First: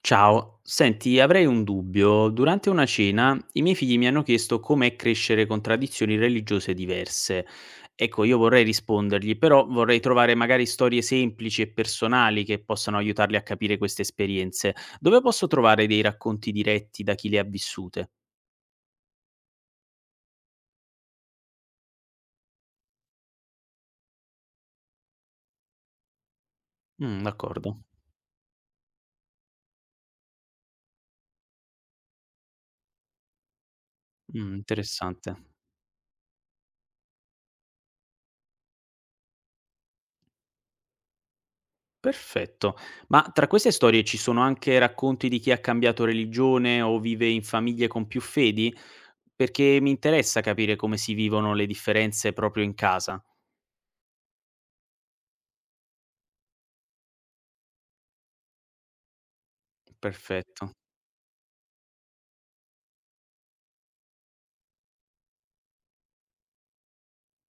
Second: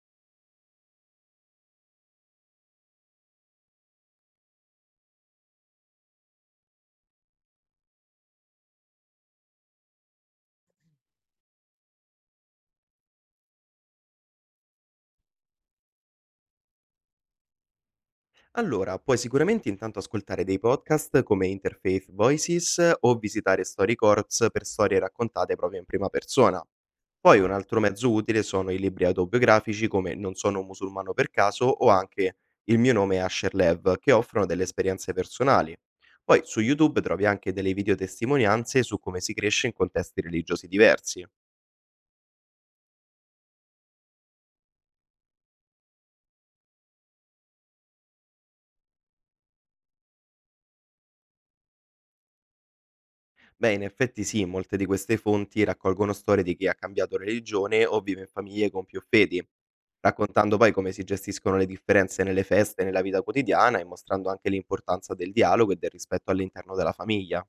Ciao, senti, avrei un dubbio. Durante una cena i miei figli mi hanno chiesto com'è crescere con tradizioni religiose diverse. Ecco, io vorrei rispondergli, però vorrei trovare magari storie semplici e personali che possano aiutarli a capire queste esperienze. Dove posso trovare dei racconti diretti da chi le ha vissute? Allora, puoi sicuramente intanto ascoltare dei podcast come Interfaith Voices o visitare Story Corps per storie raccontate proprio in prima persona. Mm, Poi un d'accordo. altro mezzo utile sono i libri autobiografici come Non sono un musulmano per caso o anche Il mio nome è Asher Lev, che offrono Mm, delle esperienze interessante. personali. Poi su YouTube trovi anche delle videotestimonianze su come si cresce in contesti religiosi diversi. Perfetto. Ma tra queste storie ci sono anche racconti di chi ha cambiato religione o vive in famiglie con più fedi? Perché mi interessa capire come si vivono le differenze proprio in casa. Beh, in effetti sì, molte di queste fonti raccolgono storie di chi ha cambiato religione o vive in famiglie con più fedi, raccontando Perfetto. poi come si gestiscono le differenze nelle feste e nella vita quotidiana e mostrando anche l'importanza del dialogo e del rispetto all'interno della famiglia.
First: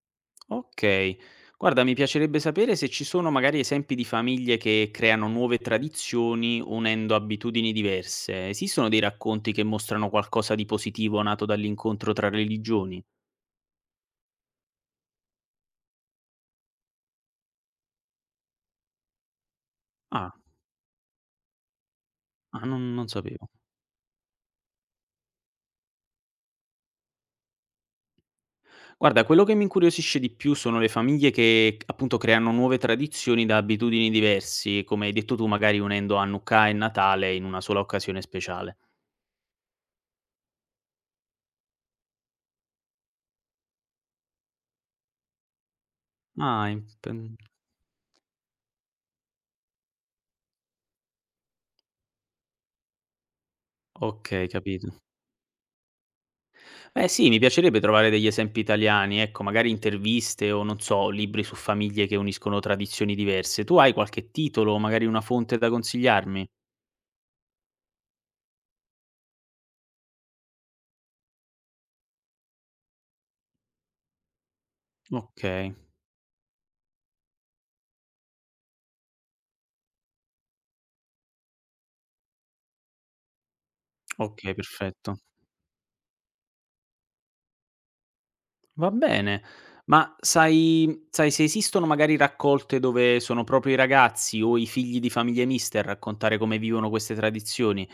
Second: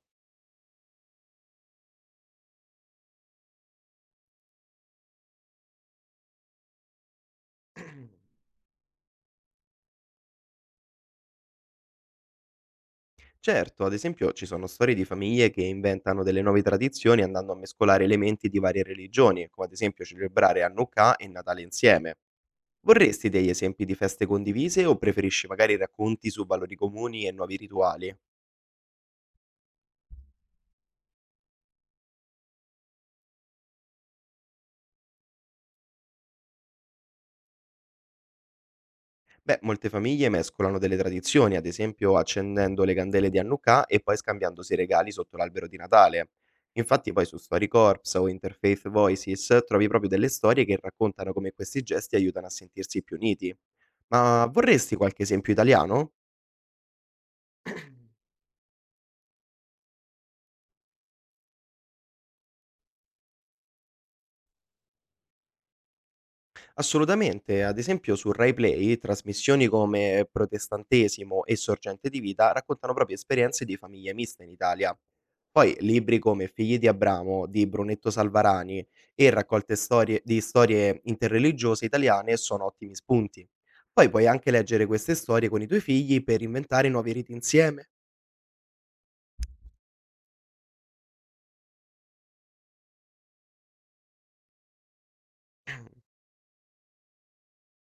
Ok. Guarda, mi piacerebbe sapere se ci sono magari esempi di famiglie che creano nuove tradizioni unendo abitudini diverse. Esistono dei racconti che mostrano qualcosa di positivo nato dall'incontro tra religioni? Certo, ad esempio ci sono storie di famiglie che inventano delle nuove tradizioni andando a mescolare elementi di varie religioni, come ad esempio Ah, celebrare Hanukkah e Natale insieme. Non Vorresti degli sapevo. esempi di feste condivise o preferisci magari racconti su valori comuni e nuovi rituali? Guarda, quello che mi incuriosisce di più sono le famiglie che appunto creano nuove tradizioni da abitudini diversi, come hai detto tu, magari unendo Hanukkah e Natale in una sola occasione speciale. Beh, molte famiglie mescolano delle tradizioni, ad esempio accendendo le candele di Hanukkah e poi scambiandosi i regali sotto l'albero di Natale. Ah, in Infatti poi pen- su Story Corps o Interfaith Voices trovi proprio delle storie che raccontano come questi gesti aiutano a sentirsi più uniti. ok, Ma capito. vorresti qualche esempio italiano? Beh sì, mi piacerebbe trovare degli esempi italiani, ecco, magari interviste o non so, libri su famiglie che uniscono tradizioni diverse. Tu hai qualche titolo o magari una fonte da consigliarmi? Assolutamente, ad esempio su Rai Play trasmissioni come Protestantesimo e Sorgente di vita raccontano proprio esperienze di famiglie miste in Italia. Ok, Poi libri come Figli di Abramo di Brunetto Salvarani e raccolte storie, di storie interreligiose italiane sono ottimi spunti. Poi puoi anche ok, leggere queste perfetto. storie con i tuoi figli per inventare nuovi riti insieme. Va bene, ma sai se esistono magari raccolte dove sono proprio i ragazzi o i figli di famiglie miste a raccontare come vivono queste tradizioni?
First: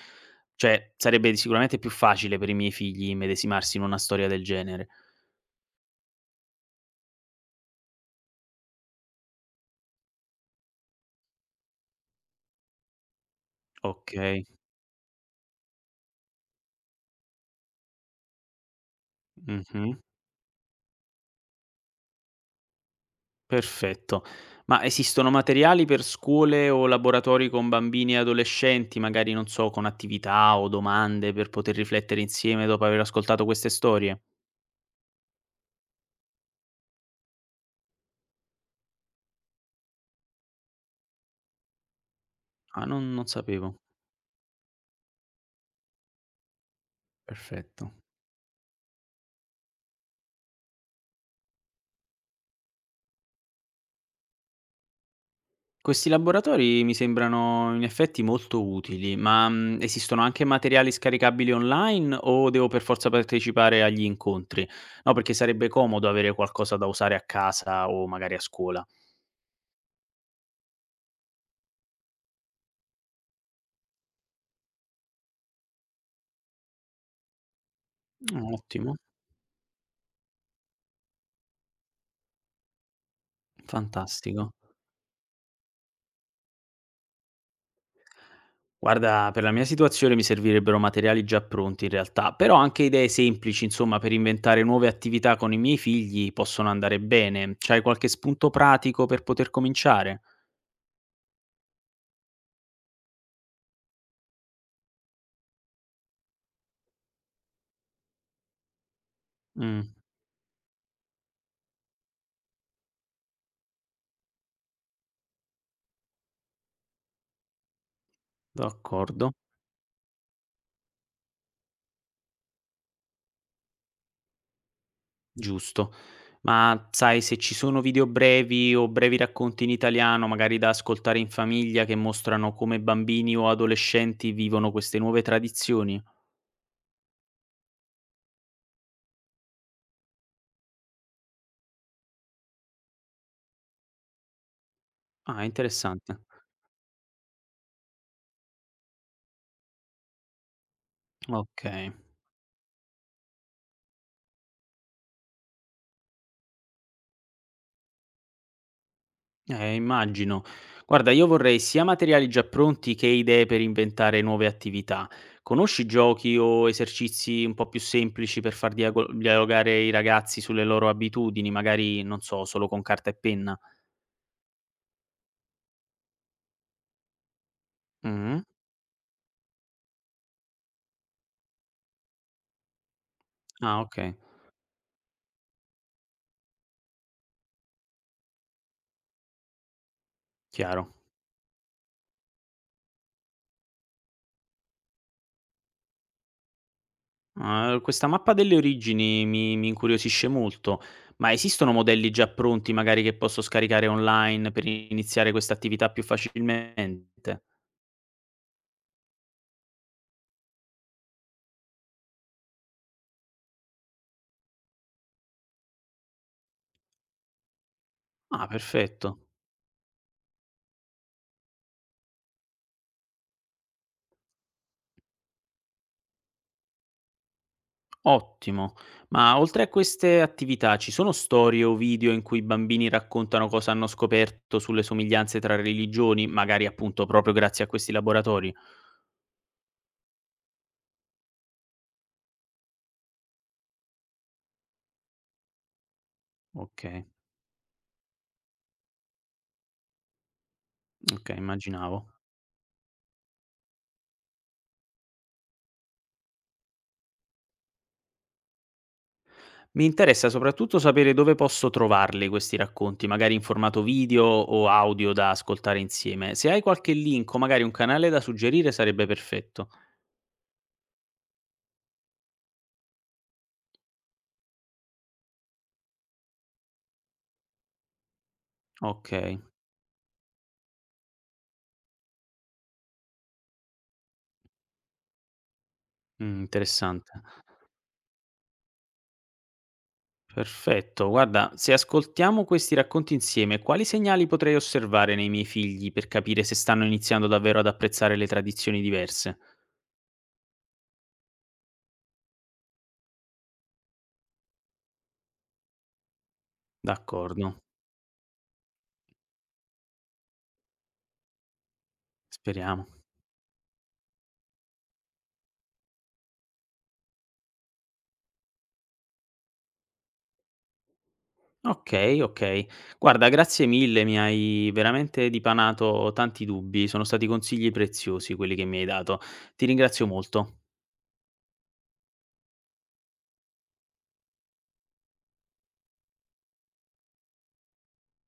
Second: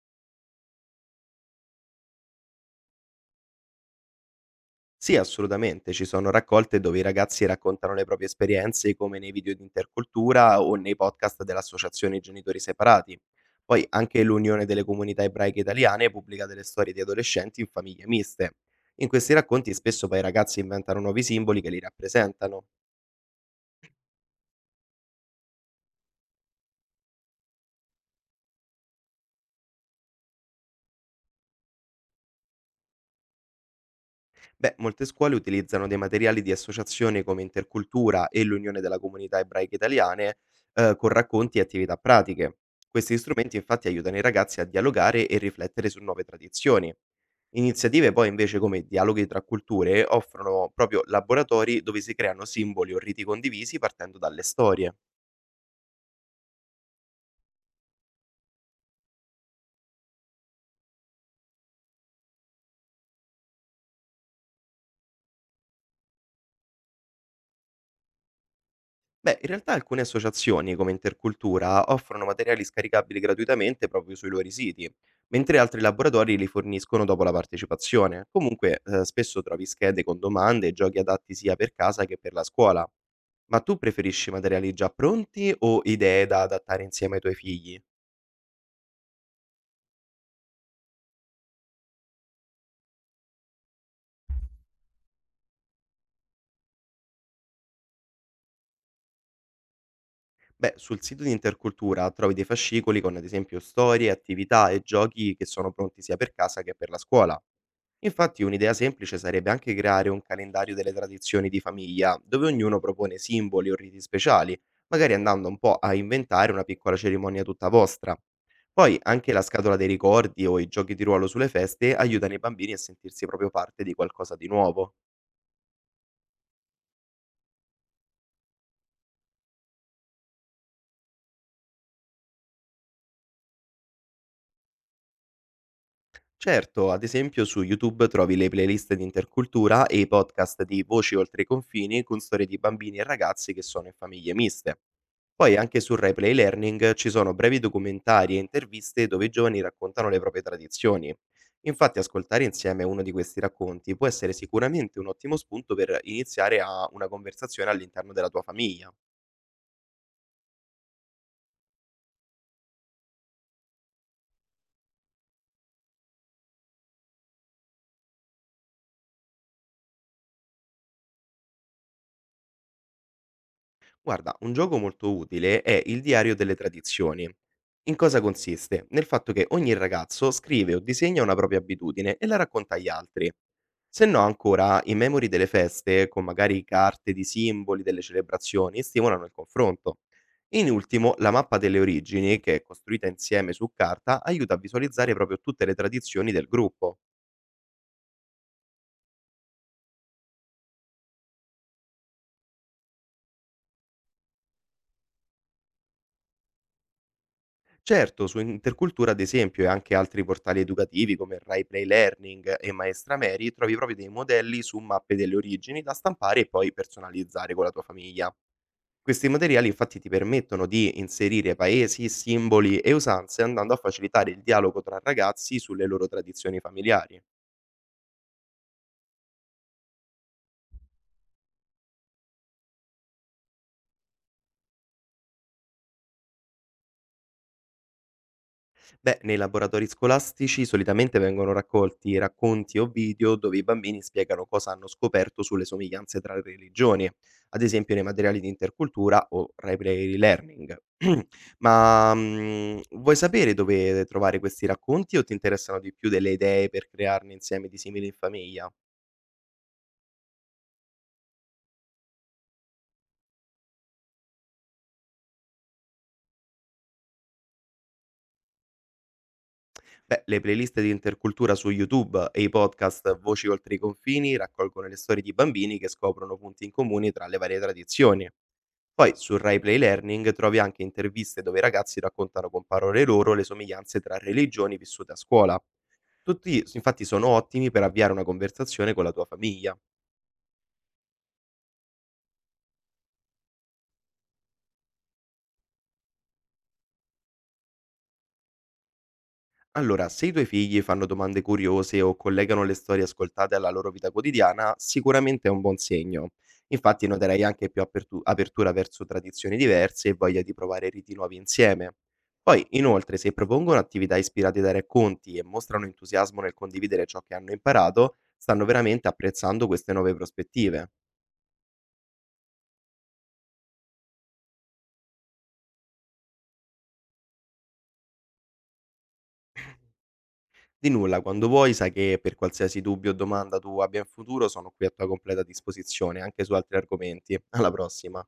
Cioè, sarebbe sicuramente più facile per i miei figli immedesimarsi in una storia del genere. Sì, assolutamente. Ci sono raccolte dove i ragazzi raccontano le proprie esperienze, come nei video di intercultura o nei podcast dell'Associazione Genitori Separati. Poi anche Okay, l'Unione delle Comunità Ebraiche Italiane pubblica delle storie di adolescenti in famiglie miste. In questi racconti mh-mh, spesso poi i ragazzi inventano nuovi simboli che li rappresentano. perfetto. Ma esistono materiali per scuole o laboratori con bambini e adolescenti, magari, non so, con attività o domande per poter riflettere insieme dopo aver ascoltato queste storie? Beh, molte scuole utilizzano dei materiali di associazione come Intercultura e l'Unione della Comunità Ebraica Italiane, con racconti e attività pratiche. Ah, non Questi non strumenti sapevo. infatti aiutano i ragazzi a dialogare e riflettere su nuove tradizioni. Perfetto. Iniziative poi invece come Dialoghi tra culture offrono proprio laboratori dove si creano simboli o riti condivisi partendo dalle storie. Questi laboratori mi sembrano in effetti molto utili, ma, mhmm, esistono anche materiali scaricabili online o devo per forza partecipare agli incontri? No, perché sarebbe comodo avere qualcosa da usare a casa o magari a scuola. Beh, in realtà alcune associazioni, come Intercultura, offrono materiali scaricabili gratuitamente proprio sui loro siti, mentre altri laboratori li forniscono dopo la partecipazione. Comunque, Ottimo, spesso trovi schede con domande e giochi adatti sia per casa che per la scuola. Ma tu preferisci fantastico. materiali già pronti o idee da adattare insieme ai tuoi figli? Guarda, per la mia situazione mi servirebbero materiali già pronti in realtà, però anche idee semplici, insomma, per inventare nuove attività con i miei figli possono andare bene. C'hai qualche spunto pratico per poter cominciare? Beh, sul sito di Intercultura trovi dei fascicoli con ad esempio storie, attività e giochi che sono pronti sia per casa che per la scuola. Infatti un'idea semplice sarebbe anche Mh, creare un calendario delle tradizioni di famiglia, dove ognuno propone simboli o riti speciali, magari andando un po' a inventare una piccola cerimonia tutta vostra. Poi d'accordo. anche la scatola dei ricordi o i giochi di ruolo sulle feste aiutano i bambini a sentirsi proprio parte di qualcosa di nuovo. Giusto. Ma sai se ci sono video brevi o brevi racconti in italiano, magari da ascoltare in famiglia, che mostrano come bambini o adolescenti vivono queste nuove tradizioni? Certo, ad esempio su YouTube trovi le playlist di intercultura e i podcast di Voci oltre i confini con storie di bambini e ragazzi che sono in famiglie miste. Ah, Poi anche su interessante. RaiPlay Learning ci sono brevi documentari e interviste dove i giovani raccontano le proprie tradizioni. Okay. Infatti ascoltare insieme uno di questi racconti può essere sicuramente un ottimo spunto per iniziare a una conversazione all'interno della tua famiglia. Immagino. Guarda, io vorrei sia materiali già pronti che idee per inventare nuove attività. Conosci giochi o esercizi un po' più semplici per far dialogare i ragazzi sulle loro abitudini, magari, non so, solo con carta e penna? Guarda, un gioco molto utile è il diario delle tradizioni. In cosa Mh-mh. consiste? Nel fatto che ogni ragazzo scrive o disegna una propria abitudine e la racconta agli altri. Ah, Se okay, no, ancora, i memori delle feste, con magari carte di simboli delle celebrazioni, stimolano il confronto. In chiaro. ultimo, la mappa delle origini, che è costruita insieme su carta, aiuta a visualizzare proprio tutte le tradizioni del gruppo. Ah, questa mappa delle origini mi incuriosisce molto, ma esistono modelli già pronti magari che posso scaricare online per iniziare questa attività più facilmente? Certo, su Intercultura ad esempio e anche altri portali educativi come Rai Play Learning e Maestra Mary trovi proprio dei modelli su mappe delle origini da stampare e poi personalizzare con la tua famiglia. Ah, perfetto. Questi materiali infatti ti permettono di inserire paesi, simboli e usanze andando a facilitare il dialogo tra ragazzi sulle loro tradizioni familiari. Ottimo. Ma oltre a queste attività, ci sono storie o video in cui i bambini raccontano cosa hanno scoperto sulle somiglianze tra religioni, magari appunto proprio grazie a questi laboratori? Beh, nei laboratori scolastici solitamente vengono raccolti racconti o video dove i bambini spiegano cosa hanno scoperto sulle somiglianze tra le Ok, religioni, ad esempio nei materiali di intercultura o library learning. ok, immaginavo. Ma vuoi sapere dove trovare questi racconti o ti interessano di più delle idee per crearne insieme di simili in famiglia? Mi interessa soprattutto sapere dove posso trovarli questi racconti, magari in formato video o audio da ascoltare insieme. Se hai qualche link o magari un canale da suggerire sarebbe perfetto. Beh, le playlist di intercultura su YouTube e i podcast Voci oltre i confini raccolgono le storie di bambini che scoprono punti in comune tra le varie tradizioni. Ok, Poi su RaiPlay Learning trovi anche interviste dove i ragazzi raccontano con parole loro le somiglianze tra religioni vissute a scuola. mm, Infatti interessante. sono ottimi per avviare una conversazione con la tua famiglia. Perfetto, guarda, se ascoltiamo questi racconti insieme, quali segnali potrei osservare nei miei figli per capire se stanno iniziando davvero ad apprezzare le tradizioni diverse? Allora, se i tuoi figli fanno domande curiose o collegano le storie ascoltate alla loro vita quotidiana, sicuramente è un buon segno. Infatti noterai D'accordo, anche più apertura verso tradizioni diverse e voglia di provare riti nuovi insieme. Poi, speriamo. inoltre, se propongono attività ispirate dai racconti e mostrano entusiasmo nel condividere ciò che hanno imparato, stanno veramente apprezzando queste nuove prospettive. Okay, okay. Guarda, grazie mille, mi hai veramente dipanato tanti dubbi, sono stati consigli preziosi quelli che mi hai dato. Ti ringrazio molto. Di nulla, quando vuoi, sai che per qualsiasi dubbio o domanda tu abbia in futuro, sono qui a tua completa disposizione, anche su altri argomenti. Alla prossima!